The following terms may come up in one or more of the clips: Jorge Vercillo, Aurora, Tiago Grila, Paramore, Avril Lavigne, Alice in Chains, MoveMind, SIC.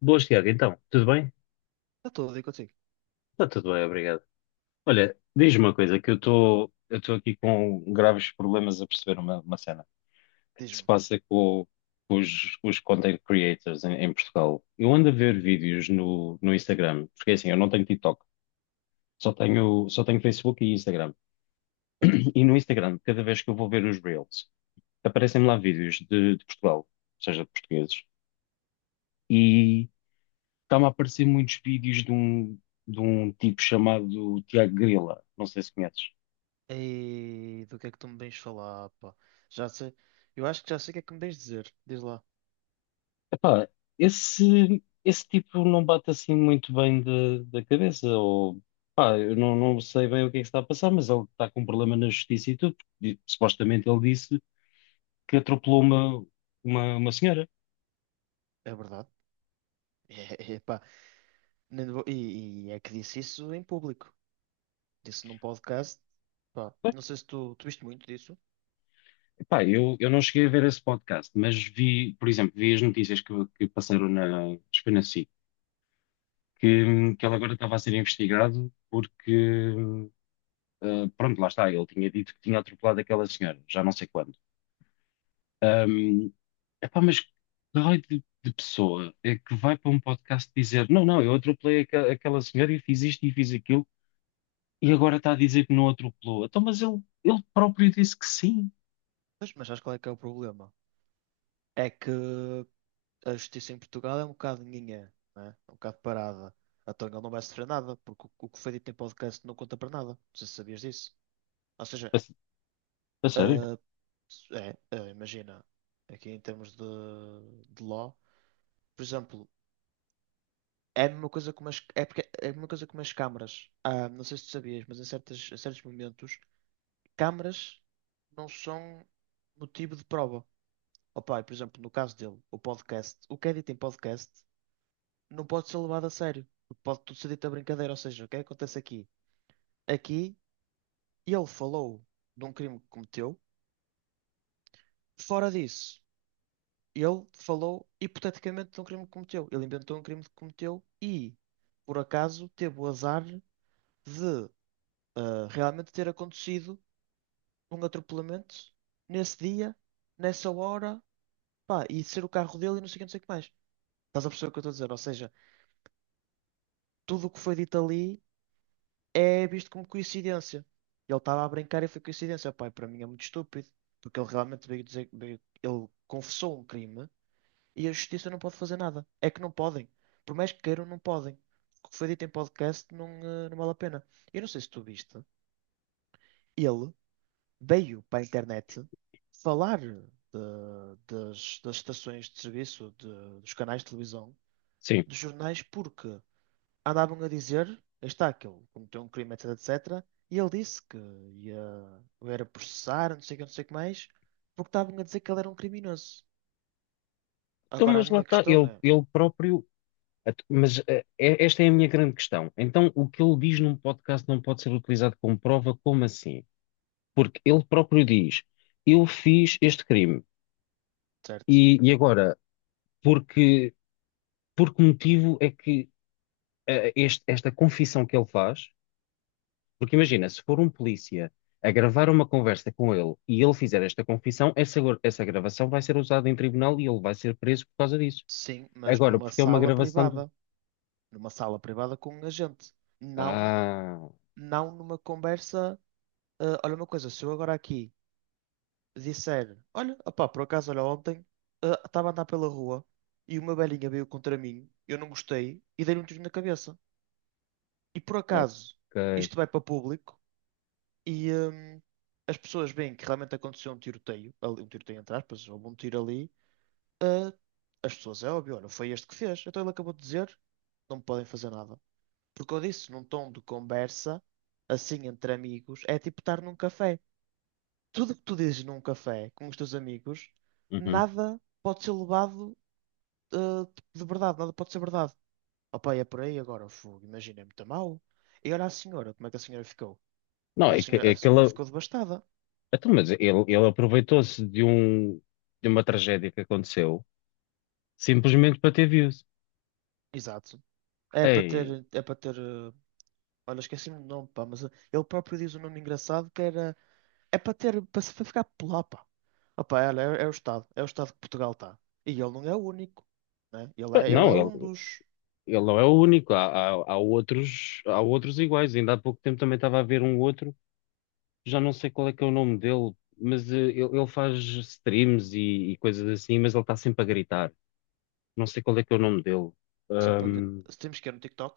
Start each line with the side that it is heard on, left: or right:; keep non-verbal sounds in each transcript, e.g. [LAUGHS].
left: Boas, Tiago. Então, tudo bem?
right: Está tudo aí contigo.
left: Está tudo bem, obrigado. Olha, diz-me uma coisa, que eu estou aqui com graves problemas a perceber uma cena. O que se
right: Diz-me.
left: passa com os content creators em Portugal. Eu ando a ver vídeos no Instagram, porque é assim, eu não tenho TikTok, só tenho Facebook e Instagram.
right: Certo.
left: E no Instagram, cada vez que eu vou ver os Reels, aparecem-me lá vídeos de Portugal, ou seja, de portugueses. Está-me a aparecer muitos vídeos de um tipo chamado Tiago Grila. Não sei se conheces.
right: E do que é que tu me vens falar, pá? Já sei. Eu acho que já sei o que é que me vens dizer. Diz lá.
left: Epá, esse tipo não bate assim muito bem da cabeça. Ou pá, eu não, não sei bem o que é que está a passar, mas ele está com um problema na justiça e tudo. Porque supostamente ele disse que atropelou uma senhora.
right: É verdade. [LAUGHS] É, pá. Nem vou- E é que disse isso em público. Disse num podcast. Pá,
left: Bem,
right: não sei se tu viste muito disso,
left: epá, eu não cheguei a ver esse podcast, mas vi, por exemplo, vi as notícias que passaram na, acho que foi na SIC, que ele agora estava a ser investigado porque pronto, lá está, ele tinha dito que tinha atropelado aquela senhora, já não sei quando. Um, Epá, mas que raio de pessoa é que vai para um podcast dizer: Não, não, eu aquela senhora e fiz isto e fiz aquilo, e agora está a dizer que não atropelou. Então, mas ele próprio disse que sim.
right: mas sabes qual é que é o problema? É que a justiça em Portugal é um bocado ninguém, não é? É um bocado parada. Então ele não vai sofrer nada, porque o que foi dito em podcast não conta para nada. Não sei se sabias disso. Ou
left: A,
right: seja,
left: s- a sério?
right: ah, É, imagina, aqui em termos de law, por exemplo, é a mesma coisa com umas, é porque, é a mesma coisa com umas câmaras. Ah, não sei se tu sabias, mas em certos momentos, câmaras não são motivo de prova. Opa, e, por exemplo, no caso dele, o podcast, o que é dito em podcast não pode ser levado a sério, porque pode tudo ser dito a brincadeira. Ou seja, o que é que acontece aqui? Aqui ele falou de um crime que cometeu, fora disso. Ele falou hipoteticamente de um crime que cometeu. Ele inventou um crime que cometeu e, por acaso, teve o azar de realmente ter acontecido um atropelamento nesse dia, nessa hora, pá, e ser o carro dele e não sei o que, não sei o que mais. Estás a perceber o que eu estou a dizer? Ou seja, tudo o que foi dito ali é visto como coincidência. Ele estava a brincar e foi coincidência. Pá, e para mim é muito estúpido, porque ele realmente veio dizer, ele confessou um crime. E a justiça não pode fazer nada. É que não podem. Por mais que queiram, não podem. O que foi dito em podcast não vale a pena. Eu não sei se tu viste. Ele veio para a internet falar das estações de serviço, dos canais de televisão,
left: Sim.
right: dos jornais, porque andavam a dizer, está aquele, cometeu um crime, etc, etc. E ele disse que ia, o era processar, não sei o que, não sei o que mais, porque estavam a dizer que ele era um criminoso.
left: Então,
right: Agora a
left: mas lá
right: minha
left: está,
right: questão
left: ele,
right: é,
left: ele próprio. Esta é a minha grande questão. Então, o que ele diz num podcast não pode ser utilizado como prova, como assim? Porque ele próprio diz: Eu fiz este crime.
right: certo?
left: E agora, porque, por que motivo é que esta confissão que ele faz? Porque imagina, se for um polícia a gravar uma conversa com ele e ele fizer esta confissão, essa, essa gravação vai ser usada em tribunal e ele vai ser preso por causa disso.
right: Sim, mas
left: Agora,
right: numa
left: porque é uma
right: sala
left: gravação do.
right: privada. Numa sala privada com um agente. Não,
left: Ah,
right: não numa conversa. Olha uma coisa, se eu agora aqui disser, olha, opá, por acaso, olha, ontem estava a andar pela rua e uma velhinha veio contra mim, eu não gostei e dei-lhe um tiro na cabeça. E por acaso,
left: ok.
right: isto vai para público e as pessoas veem que realmente aconteceu um tiroteio, um tiroteio entre aspas, houve um tiro ali, ah, as pessoas, é óbvio, olha, foi este que fez. Então ele acabou de dizer, não me podem fazer nada. Porque eu disse num tom de conversa, assim entre amigos, é tipo estar num café. Tudo que tu dizes num café com os teus amigos,
left: Uhum.
right: nada pode ser levado eh, tipo, de verdade, nada pode ser verdade. Opa, é por aí agora, fogo, imagina, é muito mau. E olha a senhora, como é que a senhora ficou?
left: Não,
right: A senhora,
left: é
right: a
left: que
right: senhora
left: ele.
right: ficou devastada.
left: Então, mas ele aproveitou-se de uma tragédia que aconteceu simplesmente para ter views.
right: Exato. É para
left: Ei,
right: ter, é para ter, eh, olha, esqueci-me do nome, pá, mas ele próprio diz um nome engraçado que era. É para ter, para se- para ficar pela. Opa, olha, é o Estado que Portugal está. E ele não é o único, né? Ele é
left: não,
right: um
left: ele,
right: dos.
left: Ele não é o único, há outros iguais. Ainda há pouco tempo também estava a ver um outro, já não sei qual é que é o nome dele, mas ele faz streams e coisas assim, mas ele está sempre a gritar. Não sei qual é que é o nome dele.
right: Sempre,
left: Ahm,
right: se temos que ir no TikTok,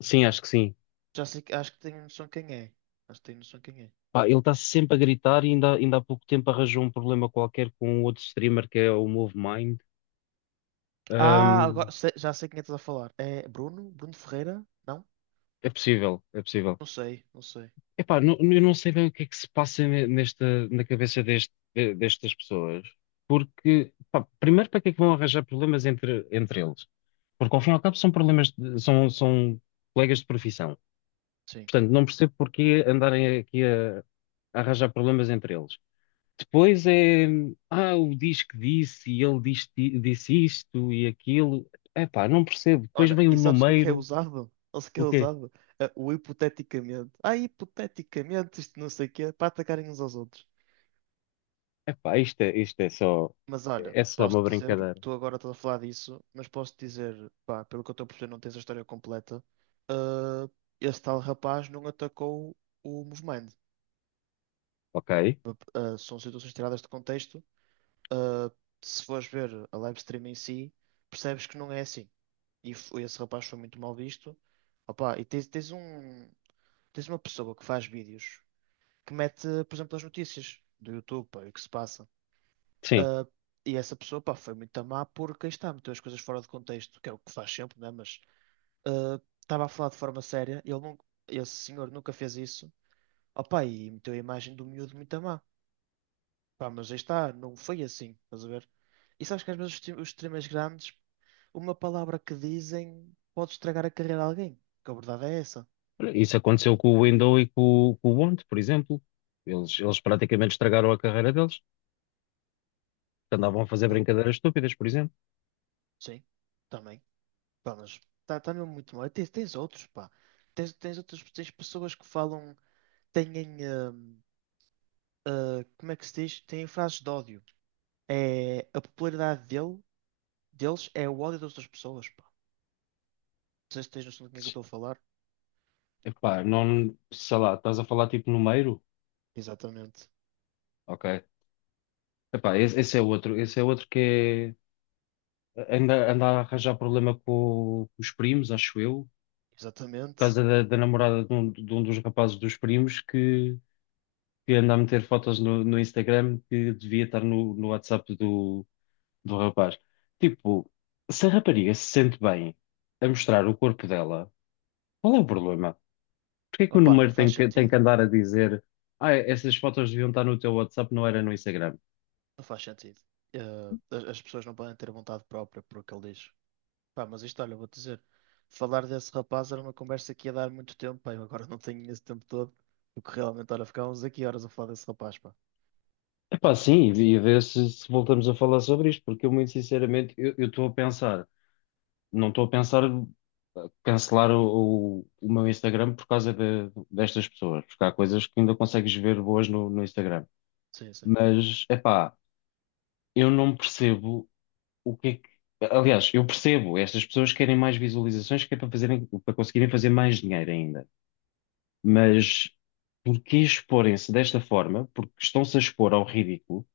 left: sim, acho que sim.
right: já sei, acho que tenho noção quem é. Acho que tenho noção quem é.
left: Pá, ele está sempre a gritar e ainda há pouco tempo arranjou um problema qualquer com um outro streamer que é o MoveMind.
right: Ah, agora
left: Ahm,
right: já sei quem é que estás a falar. É Bruno? Bruno Ferreira? Não?
left: é possível, é possível.
right: Não sei, não sei.
left: Epá, não, eu não sei bem o que é que se passa nesta, na cabeça destas pessoas, porque, pá, primeiro, para que é que vão arranjar problemas entre eles? Porque, ao fim e ao cabo, são problemas, são colegas de profissão.
right: Sim.
left: Portanto, não percebo porquê andarem aqui a arranjar problemas entre eles. Depois é, ah, o diz que disse, e disse, isto e aquilo. Epá, não percebo. Depois
right: Olha,
left: vem o
right: e sabes o que é
left: número,
right: usado? Sabes o que é
left: o quê?
right: usado? É o hipoteticamente. Ah, hipoteticamente, isto não sei o quê, para atacarem uns aos outros.
left: Epá, isto
right: Mas olha,
left: é só uma
right: posso-te dizer,
left: brincadeira,
right: tu agora estás a falar disso, mas posso-te dizer, pá, pelo que eu estou a perceber, não tens a história completa. ah, Esse tal rapaz não atacou o movimento.
left: ok?
right: Ah, São situações tiradas de contexto. Ah, Se fores ver a live stream em si, percebes que não é assim. E esse rapaz foi muito mal visto. Opa, e tens uma pessoa que faz vídeos que mete, por exemplo, as notícias do YouTube, pá, e o que se passa.
left: Sim,
right: Ah, e essa pessoa, pá, foi muito má porque aí está, meteu as coisas fora de contexto, que é o que faz sempre, né? Mas estava a falar de forma séria, ele não, esse senhor nunca fez isso, opá, e meteu a imagem do miúdo muito má. Pá, mas aí está, não foi assim, estás a ver? E sabes que às vezes os streamers grandes, uma palavra que dizem pode estragar a carreira de alguém, que a verdade é essa.
left: isso aconteceu com o Windows e com o Bond, por exemplo. Eles praticamente estragaram a carreira deles, porque andavam a fazer
right: Eh,
left: brincadeiras estúpidas, por exemplo.
right: Sim, também. Pá, mas está mesmo muito mal. E tens outros, pá. Tens pessoas que falam, têm. ah, como é que se diz? Têm frases de ódio. É, a popularidade deles é o ódio das outras pessoas, pá. Não sei se tens noção do que é que eu estou a falar.
left: Epá, não, sei lá, estás a falar tipo número?
right: Exatamente.
left: Ok. Epá, esse, esse é outro que é, anda, anda a arranjar problema com os primos, acho eu, por
right: Exatamente.
left: causa da namorada de um dos rapazes dos primos que anda a meter fotos no Instagram que devia estar no WhatsApp do, do rapaz. Tipo, se a rapariga se sente bem a mostrar o corpo dela, qual é o problema? Porquê é que o
right: Opá, não
left: número
right: faz
left: tem que
right: sentido.
left: andar a dizer, ah, essas fotos deviam estar no teu WhatsApp, não era no Instagram?
right: Não faz sentido. As pessoas não podem ter vontade própria por o que ele diz. Pá, mas isto, olha, vou-te dizer. Falar desse rapaz era uma conversa que ia dar muito tempo, pá. Eu agora [LAUGHS] não tenho esse tempo todo. Porque realmente, olha, ficávamos aqui horas a falar desse rapaz, pá.
left: Epá, sim, e ver se, se voltamos a falar sobre isto, porque eu muito sinceramente, eu estou a pensar, não estou a pensar cancelar o meu Instagram por causa de- destas pessoas, porque há coisas que ainda consegues ver boas no Instagram.
right: Sim, sim.
left: Mas, epá, eu não percebo o que é que- Aliás, eu percebo, estas pessoas querem mais visualizações que é para fazerem, para conseguirem fazer mais dinheiro ainda. Mas porque exporem-se desta forma? Porque estão-se a expor ao ridículo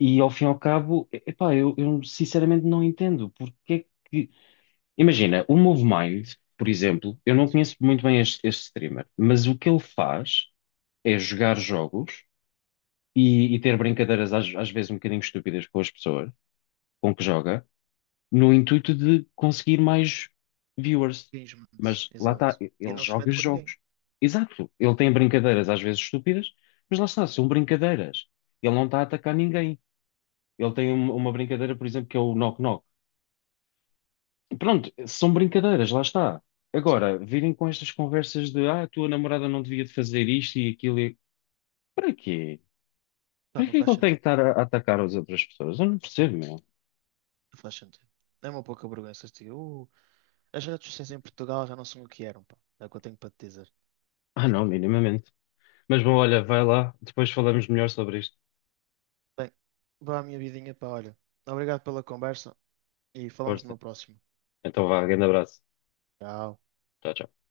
left: e ao fim e ao cabo, epá, eu sinceramente não entendo porque é que. Imagina, o MoveMind, por exemplo, eu não
right: Sim.
left: conheço muito bem este streamer, mas o que ele faz é jogar jogos e ter brincadeiras às vezes um bocadinho estúpidas com as pessoas com que joga, no intuito de conseguir mais viewers.
right: Infelizmente.
left: Mas lá está,
right: Exato. E
left: ele
right: não se
left: joga
right: mete com ninguém.
left: jogos. Exato, ele tem brincadeiras às vezes estúpidas, mas lá está, são brincadeiras. Ele não está a atacar ninguém. Uma brincadeira, por exemplo, que é o Knock Knock. Pronto, são brincadeiras, lá está.
right: Sim.
left: Agora, virem com estas conversas de ah, a tua namorada não devia de fazer isto e aquilo. E... Para quê?
right: Pá,
left: Para
right: não
left: que é que
right: faz
left: ele tem que
right: sentido.
left: estar a atacar as outras pessoas? Eu não percebo, meu.
right: Não faz sentido. É uma pouca vergonha. Se diga, "As redes sociais em Portugal já não são o que eram, pá. É o que eu tenho para te dizer.
left: Ah, não, minimamente. Mas bom, olha, vai lá, depois falamos melhor sobre isto.
right: Bem, vá à minha vidinha, pá, olha. Obrigado pela conversa e falamos numa
left: Força.
right: próxima.
left: Então vá, grande abraço.
right: Tchau.
left: Tchau, tchau.